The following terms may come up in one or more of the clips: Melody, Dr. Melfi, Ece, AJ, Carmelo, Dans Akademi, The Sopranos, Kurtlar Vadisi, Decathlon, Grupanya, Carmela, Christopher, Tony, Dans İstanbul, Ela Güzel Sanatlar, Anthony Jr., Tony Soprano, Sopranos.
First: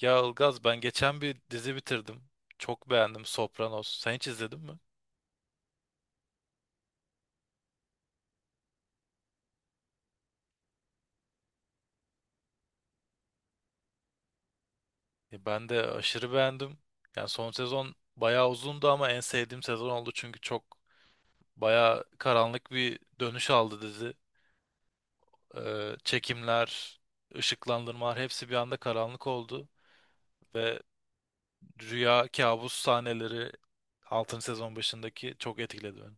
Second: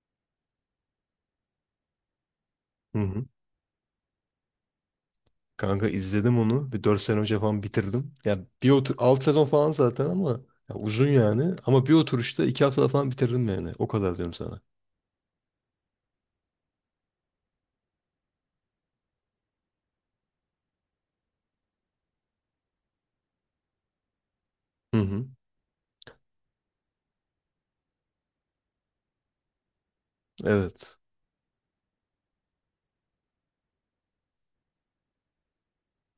Ya Ilgaz ben geçen bir dizi bitirdim. Çok Hı beğendim hı. Sopranos. Sen hiç izledin mi? Kanka izledim onu. Bir 4 sene önce falan bitirdim. Ya bir otur 6 sezon falan zaten ama ya uzun yani. Ama bir oturuşta 2 haftada falan bitirdim yani. O kadar diyorum sana. Ya ben de aşırı beğendim. Yani son sezon bayağı uzundu ama en sevdiğim sezon oldu çünkü çok bayağı karanlık bir dönüş aldı dizi. Hı hı. Çekimler, ışıklandırmalar hepsi bir anda karanlık oldu ve Evet. rüya kabus sahneleri 6. sezon başındaki çok etkiledi beni.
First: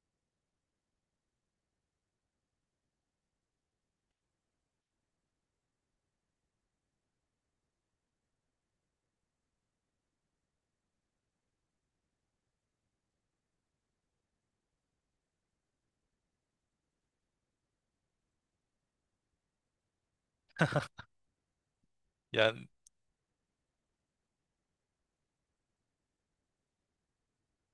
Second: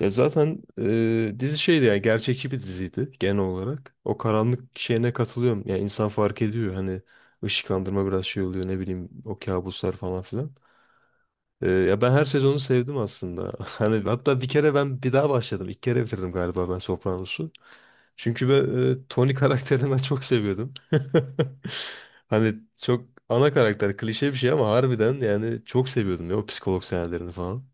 Ya zaten dizi şeydi yani gerçekçi bir diziydi genel olarak. O karanlık şeyine katılıyorum. Yani insan fark ediyor hani ışıklandırma biraz şey oluyor, ne bileyim, o kabuslar falan filan. Ya ben her sezonu sevdim aslında. Hani hatta bir kere ben bir daha başladım. İlk kere bitirdim galiba ben Sopranos'u. Çünkü ben Tony karakterini ben çok seviyordum. Hani Yani çok ana karakter klişe bir şey ama harbiden yani çok seviyordum ya o psikolog sahnelerini falan.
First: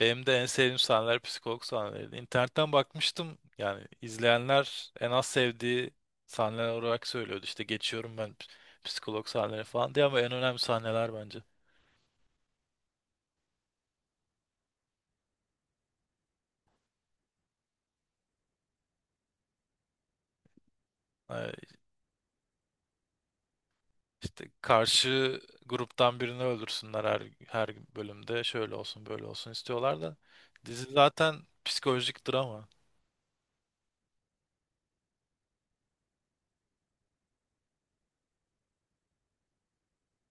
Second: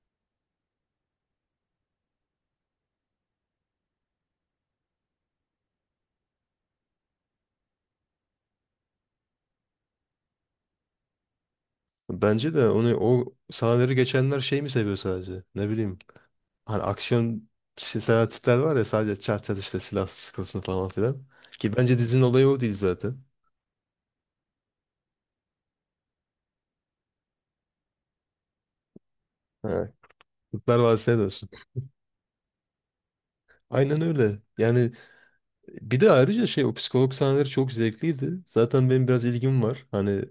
Benim de en sevdiğim sahneler psikolog sahneleriydi. İnternetten bakmıştım, yani izleyenler en az sevdiği sahneler olarak söylüyordu. İşte geçiyorum ben psikolog sahneleri falan diye, ama en önemli sahneler bence. Bence de onu, o sahneleri geçenler şey mi seviyor sadece? Ne bileyim. Hani aksiyon işte seven tipler var ya, sadece çat çat işte silah sıkılsın falan filan. Ee, Ki bence dizinin olayı o değil zaten. İşte karşı gruptan birini öldürsünler her bölümde şöyle olsun böyle olsun Ha, istiyorlar da Kurtlar dizi Vadisi'ne zaten dönsün. psikolojik drama. Aynen öyle. Yani bir de ayrıca şey, o psikolog sahneleri çok zevkliydi. Zaten benim biraz ilgim var. Hani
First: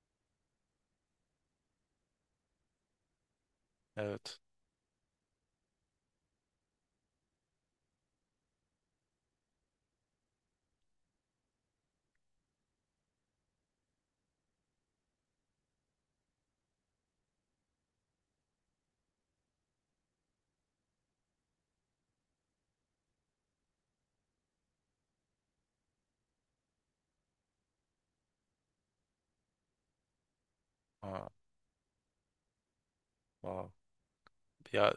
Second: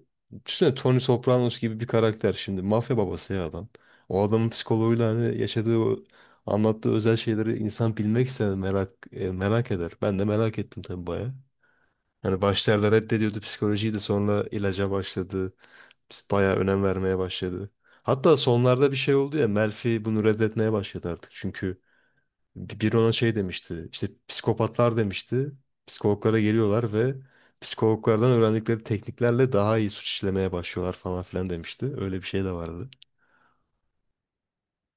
düşünsene Tony Sopranos gibi bir karakter şimdi. Mafya babası ya adam. O Evet. adamın psikoloğuyla hani yaşadığı o anlattığı özel şeyleri insan bilmek ister, merak merak eder. Ben de merak ettim tabii baya. Hani başlarda reddediyordu psikolojiyi de sonra ilaca başladı. Baya önem vermeye başladı. Hatta sonlarda bir şey oldu ya, Melfi bunu reddetmeye başladı artık. Çünkü Biri ona şey demişti. İşte psikopatlar demişti. Psikologlara geliyorlar ve psikologlardan öğrendikleri tekniklerle daha iyi suç işlemeye başlıyorlar falan Ha, filan demişti. Öyle bir şey de vardı. wow. Ya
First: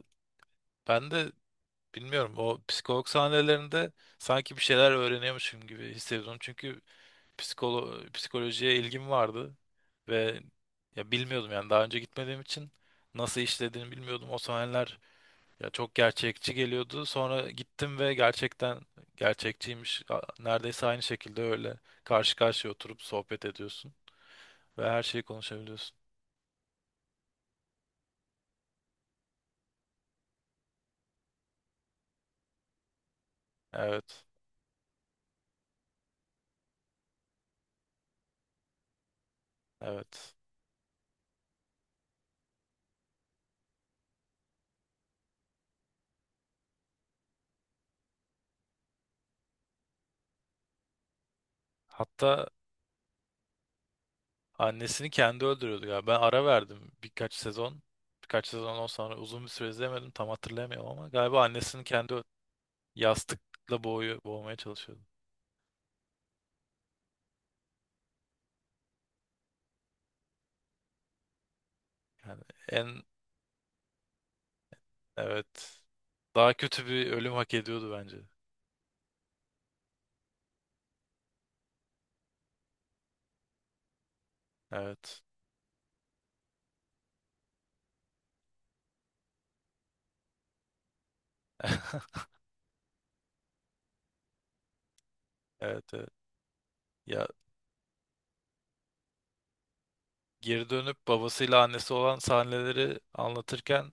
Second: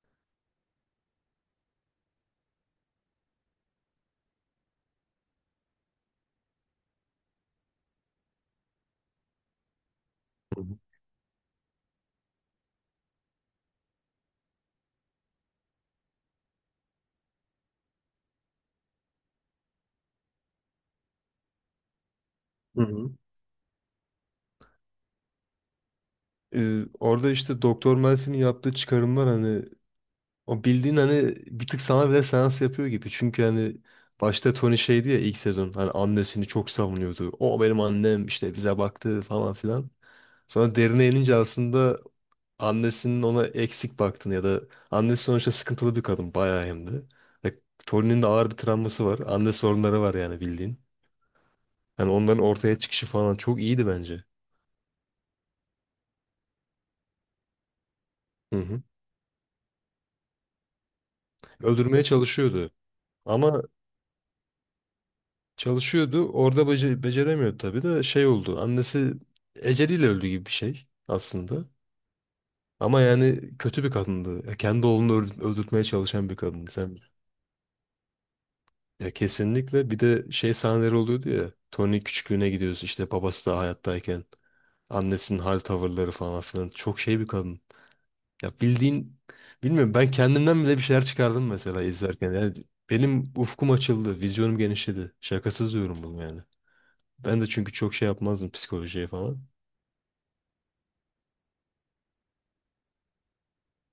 ben de bilmiyorum, o psikolog sahnelerinde sanki bir şeyler öğreniyormuşum gibi hissediyorum. Çünkü psikolojiye ilgim vardı ve Hı hı. ya bilmiyordum, yani daha önce gitmediğim için nasıl işlediğini bilmiyordum. O sahneler ya çok gerçekçi geliyordu. Sonra gittim ve gerçekten gerçekçiymiş. Neredeyse aynı şekilde öyle karşı karşıya Hı oturup hı. sohbet ediyorsun ve her şeyi konuşabiliyorsun. Orada işte Doktor Melfi'nin yaptığı çıkarımlar, hani o bildiğin hani bir tık sana bile seans yapıyor gibi. Çünkü hani Evet. başta Tony şeydi ya, ilk sezon hani annesini çok savunuyordu. O benim annem işte, bize baktı falan filan. Evet. Sonra derine inince aslında annesinin ona eksik baktığını ya da annesi sonuçta sıkıntılı bir kadın bayağı hem de. Ve Tony'nin de ağır bir travması var. Anne sorunları var yani bildiğin. Hani onların Hatta ortaya çıkışı falan çok iyiydi bence. annesini kendi öldürüyordu ya. Ben ara verdim birkaç sezon. Birkaç Hı sezon hı. ondan sonra uzun bir süre izlemedim. Tam hatırlayamıyorum ama galiba annesini Öldürmeye kendi çalışıyordu. Ama yastıkla boğuyor, boğmaya çalışıyordu. çalışıyordu. Orada beceremiyordu tabii de şey oldu. Annesi eceliyle öldü gibi bir şey aslında. Yani Ama en yani kötü bir kadındı. Ya kendi oğlunu evet, öldürtmeye çalışan bir daha kadındı. kötü Sen bir ölüm hak ediyordu bence. ya kesinlikle bir de şey sahneleri oluyordu ya. Tony küçüklüğüne gidiyoruz işte, babası da hayattayken. Evet. Annesinin hal tavırları falan filan. Çok şey bir kadın. Ya bildiğin, bilmiyorum, ben kendimden bile bir şeyler çıkardım mesela izlerken. Yani benim ufkum açıldı, vizyonum genişledi. Şakasız Evet, diyorum evet. bunu yani. Ya Ben de çünkü çok şey yapmazdım psikolojiye falan. geri dönüp babasıyla annesi olan sahneleri anlatırken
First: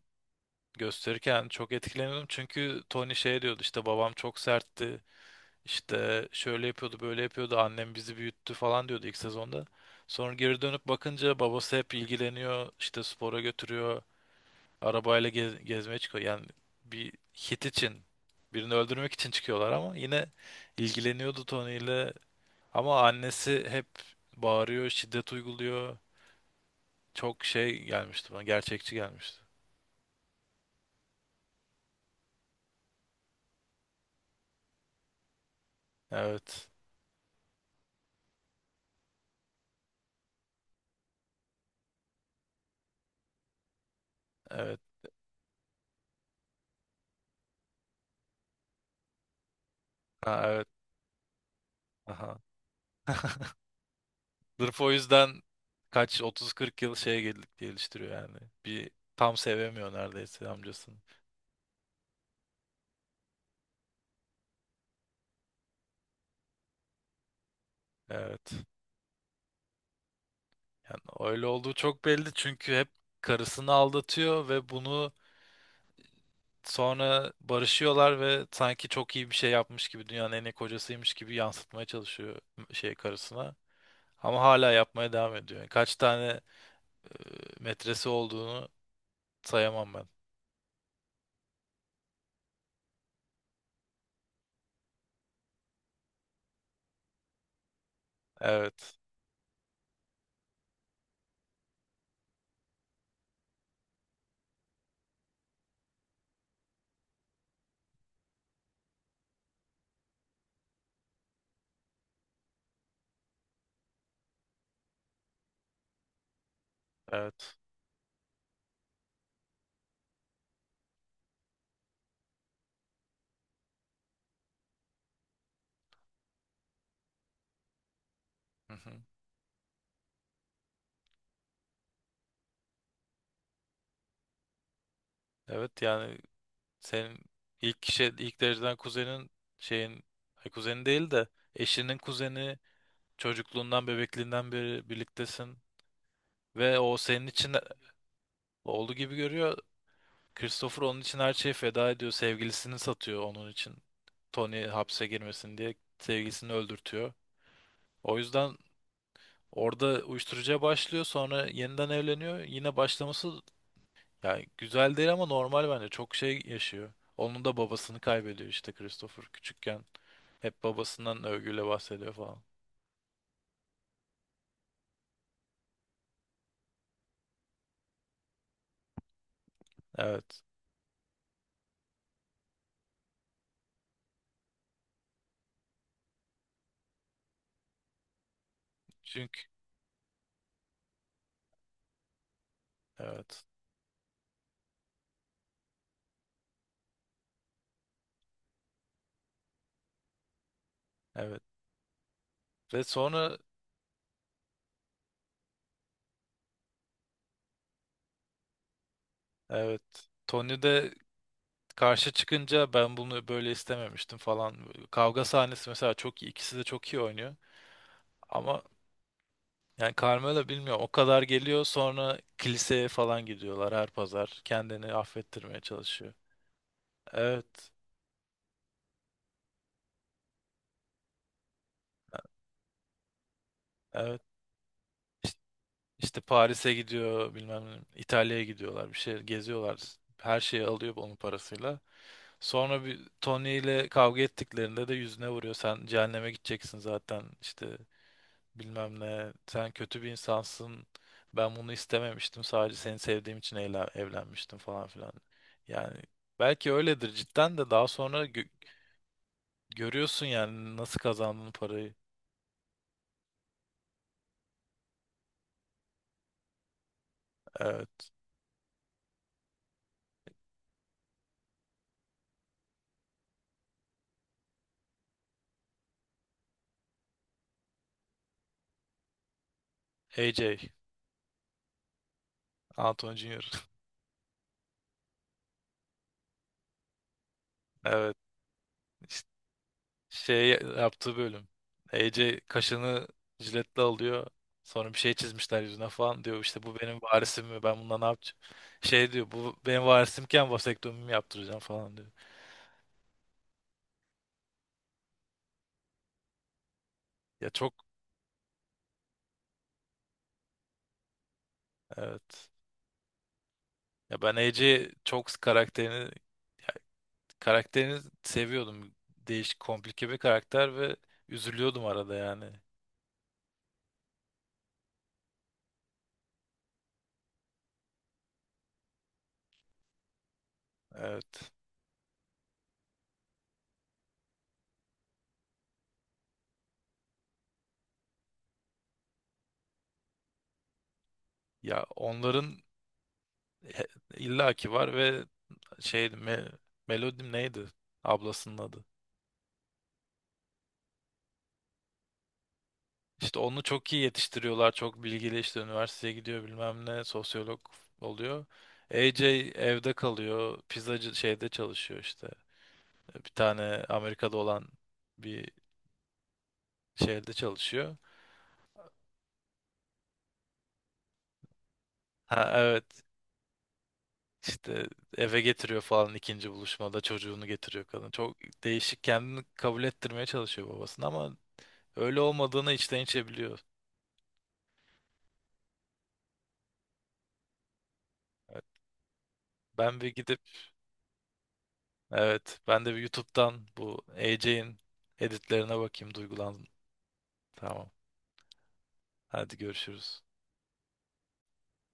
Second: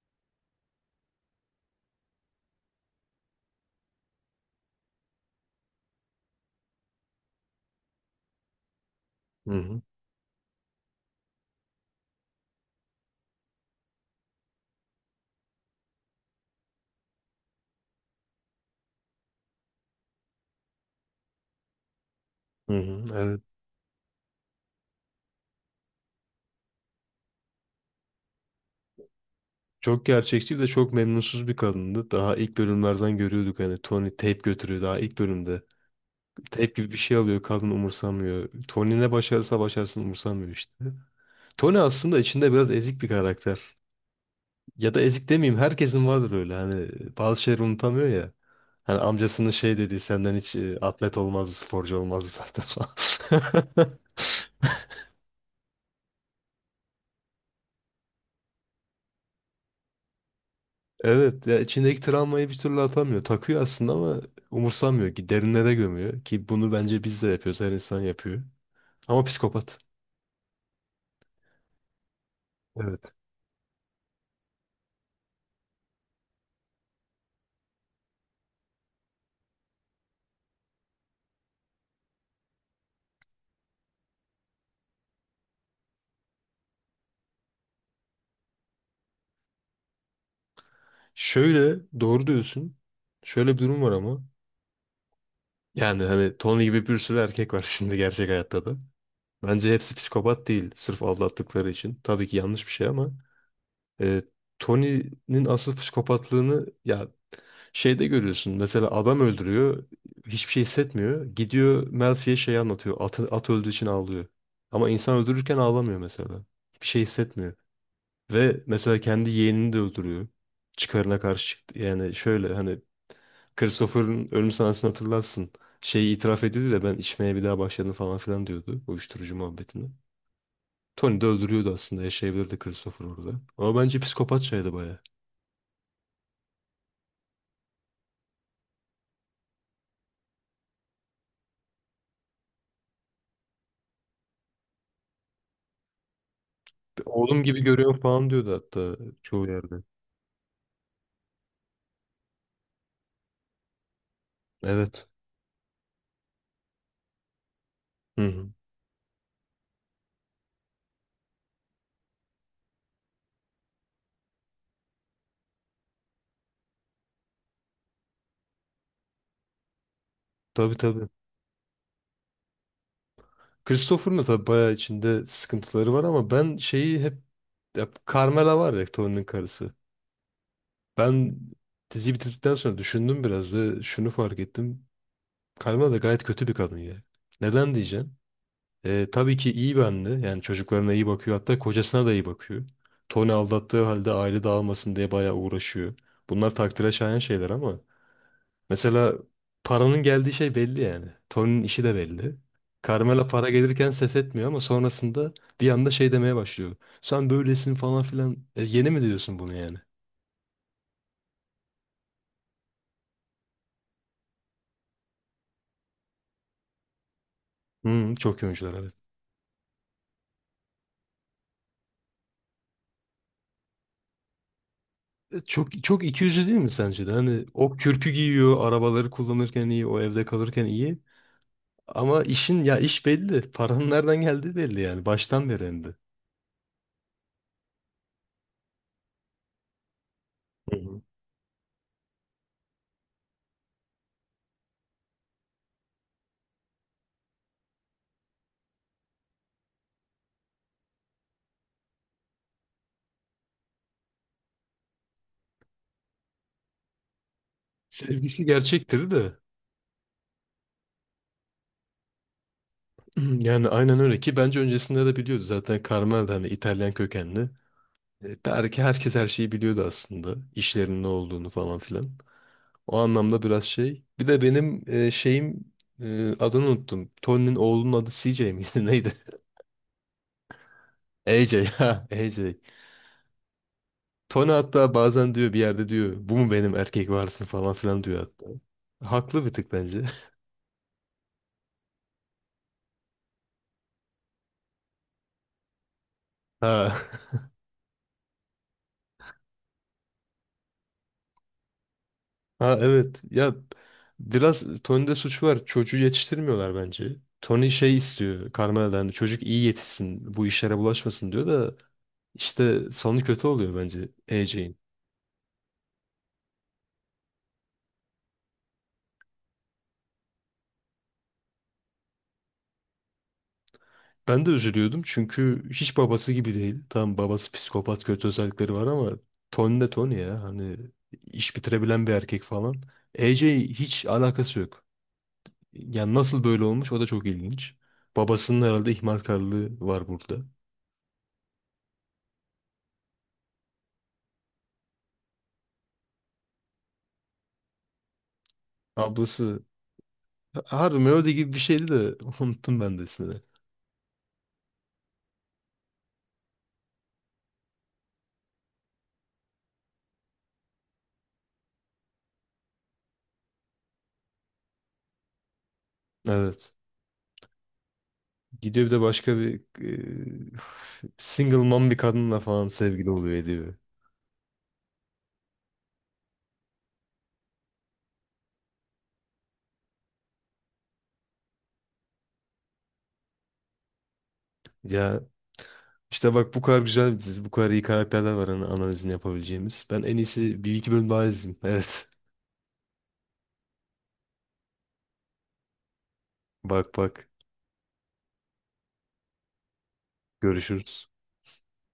gösterirken çok etkileniyordum. Çünkü Tony şey diyordu, işte babam çok sertti. İşte şöyle yapıyordu, böyle yapıyordu. Annem bizi büyüttü falan diyordu ilk Hı sezonda. hı. Sonra geri dönüp bakınca babası hep ilgileniyor, işte spora götürüyor. Arabayla gezmeye çıkıyor. Yani bir hit için, birini öldürmek için çıkıyorlar ama yine ilgileniyordu Tony ile. Hı Ama hı. Evet. annesi hep bağırıyor, şiddet uyguluyor. Çok şey gelmişti bana, gerçekçi gelmişti. Çok gerçekçi, bir de çok memnunsuz bir kadındı. Daha ilk bölümlerden görüyorduk hani, Tony tape götürüyor daha ilk bölümde. Tape Evet, gibi bir şey alıyor, kadın umursamıyor. Tony ne başarırsa başarsın umursamıyor işte. Tony aslında içinde biraz ezik bir karakter. evet, Ya da ezik demeyeyim, herkesin vardır öyle hani bazı şeyleri unutamıyor ya. Hani amcasının şey dediği, senden ha, hiç evet, atlet olmazdı, sporcu olmazdı aha. zaten falan. Sırf o yüzden kaç 30-40 yıl şeye geliştiriyor yani. Bir tam sevemiyor neredeyse amcasını. Evet ya, içindeki travmayı bir türlü atamıyor. Takıyor aslında ama umursamıyor ki, derinlere gömüyor ki, bunu bence biz de yapıyoruz, her insan yapıyor. Evet. Ama psikopat. Yani öyle olduğu çok belli çünkü hep Evet. karısını aldatıyor ve bunu sonra barışıyorlar ve sanki çok iyi bir şey yapmış gibi dünyanın en iyi kocasıymış gibi yansıtmaya çalışıyor şey karısına. Ama hala yapmaya devam ediyor. Yani kaç tane e, metresi olduğunu sayamam ben. Şöyle, doğru diyorsun. Şöyle bir durum var ama. Yani hani Tony gibi bir sürü erkek var şimdi gerçek hayatta da. Evet, Bence hepsi psikopat değil sırf aldattıkları için. Tabii ki yanlış bir şey ama e, Tony'nin asıl psikopatlığını ya şeyde görüyorsun. Mesela adam öldürüyor, hiçbir şey hissetmiyor. Gidiyor Melfi'ye şey anlatıyor, at öldüğü için ağlıyor. Ama insan öldürürken ağlamıyor mesela. Hiçbir şey hissetmiyor. evet. Ve mesela kendi yeğenini de öldürüyor. Çıkarına karşı çıktı. Yani şöyle hani, Christopher'ın ölüm sahnesini hatırlarsın. Şeyi itiraf ediyordu da, ben içmeye bir daha başladım falan filan Hı diyordu. hı. Uyuşturucu muhabbetini. Tony de öldürüyordu aslında, yaşayabilirdi Christopher orada. Ama bence psikopatçaydı baya. Evet yani senin ilk dereceden kuzenin şeyin, ay, kuzeni değil de eşinin kuzeni, çocukluğundan bebekliğinden beri birliktesin ve o senin Oğlum için gibi görüyorum falan diyordu oğlu hatta gibi çoğu görüyor. yerde. Christopher onun için her şeyi feda ediyor. Sevgilisini satıyor onun için. Tony hapse Evet. girmesin diye sevgilisini öldürtüyor. O Hı hı. yüzden orada uyuşturucuya başlıyor. Sonra yeniden evleniyor. Yine başlaması yani güzel değil ama normal bence. Çok şey yaşıyor. Onun da babasını kaybediyor işte Christopher küçükken. Hep Tabii tabii. babasından övgüyle bahsediyor falan. Christopher'ın da tabii bayağı içinde sıkıntıları var ama ben şeyi hep, ya Carmela var ya Tony'nin karısı. Evet. Ben diziyi bitirdikten sonra düşündüm biraz ve şunu fark ettim. Carmela da gayet kötü bir kadın ya. Neden diyeceğim? Tabii Çünkü ki iyi bir anne. Yani çocuklarına iyi bakıyor. Hatta kocasına da iyi bakıyor. Tony evet. aldattığı halde aile dağılmasın diye bayağı uğraşıyor. Bunlar takdire şayan şeyler ama mesela paranın geldiği şey belli yani. Evet. Tony'nin işi de belli. Ve Carmela sonra para gelirken ses etmiyor ama sonrasında bir anda şey demeye başlıyor. Sen böylesin falan filan. E, yeni mi diyorsun bunu yani? evet. Tony de karşı çıkınca ben bunu böyle istememiştim falan. Kavga sahnesi mesela çok iyi. İkisi de çok iyi oynuyor. Hı, çok iyi Ama oyuncular, evet. yani Carmelo bilmiyorum, o kadar geliyor, sonra kiliseye falan gidiyorlar her pazar. Kendini affettirmeye Çok çok çalışıyor. ikiyüzlü değil mi sence de? Hani Evet. o kürkü giyiyor, arabaları kullanırken iyi, o evde kalırken iyi. Ama işin ya, iş belli. Paranın Evet. nereden geldiği belli yani. İşte, Baştan beri hem de. işte Paris'e gidiyor, bilmem ne, İtalya'ya gidiyorlar, bir şey geziyorlar. Her şeyi Hı alıyor hı. onun parasıyla. Sonra bir Tony ile kavga ettiklerinde de yüzüne vuruyor. Sen cehenneme gideceksin zaten, işte bilmem ne, sen kötü bir insansın, ben bunu istememiştim, sadece seni sevdiğim için evlenmiştim falan filan. Yani belki öyledir cidden de daha sonra Sevgisi gerçektir de. görüyorsun yani nasıl kazandığın parayı. Yani aynen öyle, ki bence öncesinde de biliyordu zaten Carmel de, hani İtalyan kökenli. Evet, Belki herkes her şeyi biliyordu aslında. İşlerin ne olduğunu falan filan. O anlamda biraz şey. Bir de benim şeyim, adını unuttum. Tony'nin oğlunun adı CJ miydi neydi? AJ, AJ, ha AJ. Anthony Jr. Tony hatta bazen diyor bir yerde, diyor bu mu benim erkek varisim falan filan Evet, diyor hatta. işte Haklı bir tık bence. şey yaptığı bölüm, AJ kaşını jiletle alıyor, sonra bir şey çizmişler yüzüne falan diyor, işte bu benim Ha. varisim mi, ben bundan ne yapacağım. Şey diyor, bu benim varisimken vasektomimi yaptıracağım falan diyor. Ha, evet. Ya biraz Tony'de suç var. Çocuğu yetiştirmiyorlar bence. Ya Tony çok şey istiyor Carmela'dan. Çocuk iyi yetişsin. Bu işlere bulaşmasın diyor da evet. işte sonu kötü oluyor bence Ya ben AJ'in. Ece çok karakterini ya karakterini seviyordum. Değişik, komplike bir karakter ve üzülüyordum arada yani. Ben de üzülüyordum çünkü hiç babası gibi değil. Tamam, babası psikopat, kötü özellikleri var ama Tony de Tony ya. Hani Evet. iş bitirebilen bir erkek falan. AJ, hiç alakası yok. Yani nasıl böyle olmuş o da çok ilginç. Babasının herhalde ihmalkarlığı var burada. Ya onların he- illaki var ve şeydi, me, Melody neydi? Ablasının adı. Ablası harbi Melody gibi bir şeydi de unuttum ben de İşte ismini. onu çok iyi yetiştiriyorlar. Çok bilgili, işte üniversiteye gidiyor, bilmem ne, sosyolog oluyor. AJ evde kalıyor. Pizzacı şeyde çalışıyor işte. Bir tane Amerika'da olan bir Evet. şehirde çalışıyor. Gidiyor bir de başka bir single mom bir kadınla Ha falan, evet. sevgili oluyor ediyor. İşte eve getiriyor falan, ikinci buluşmada çocuğunu getiriyor kadın. Çok değişik, kendini kabul ettirmeye çalışıyor babasını ama öyle olmadığını içten içe biliyor. Ya işte bak, bu kadar güzel bir dizi, bu kadar iyi karakterler var Evet, hani analizini yapabileceğimiz. Ben Ben bir en gidip iyisi bir iki bölüm daha izleyeyim. Evet. evet ben de bir YouTube'dan bu AJ'in editlerine bakayım, duygulandım. Bak bak. Tamam. Hadi görüşürüz. Görüşürüz.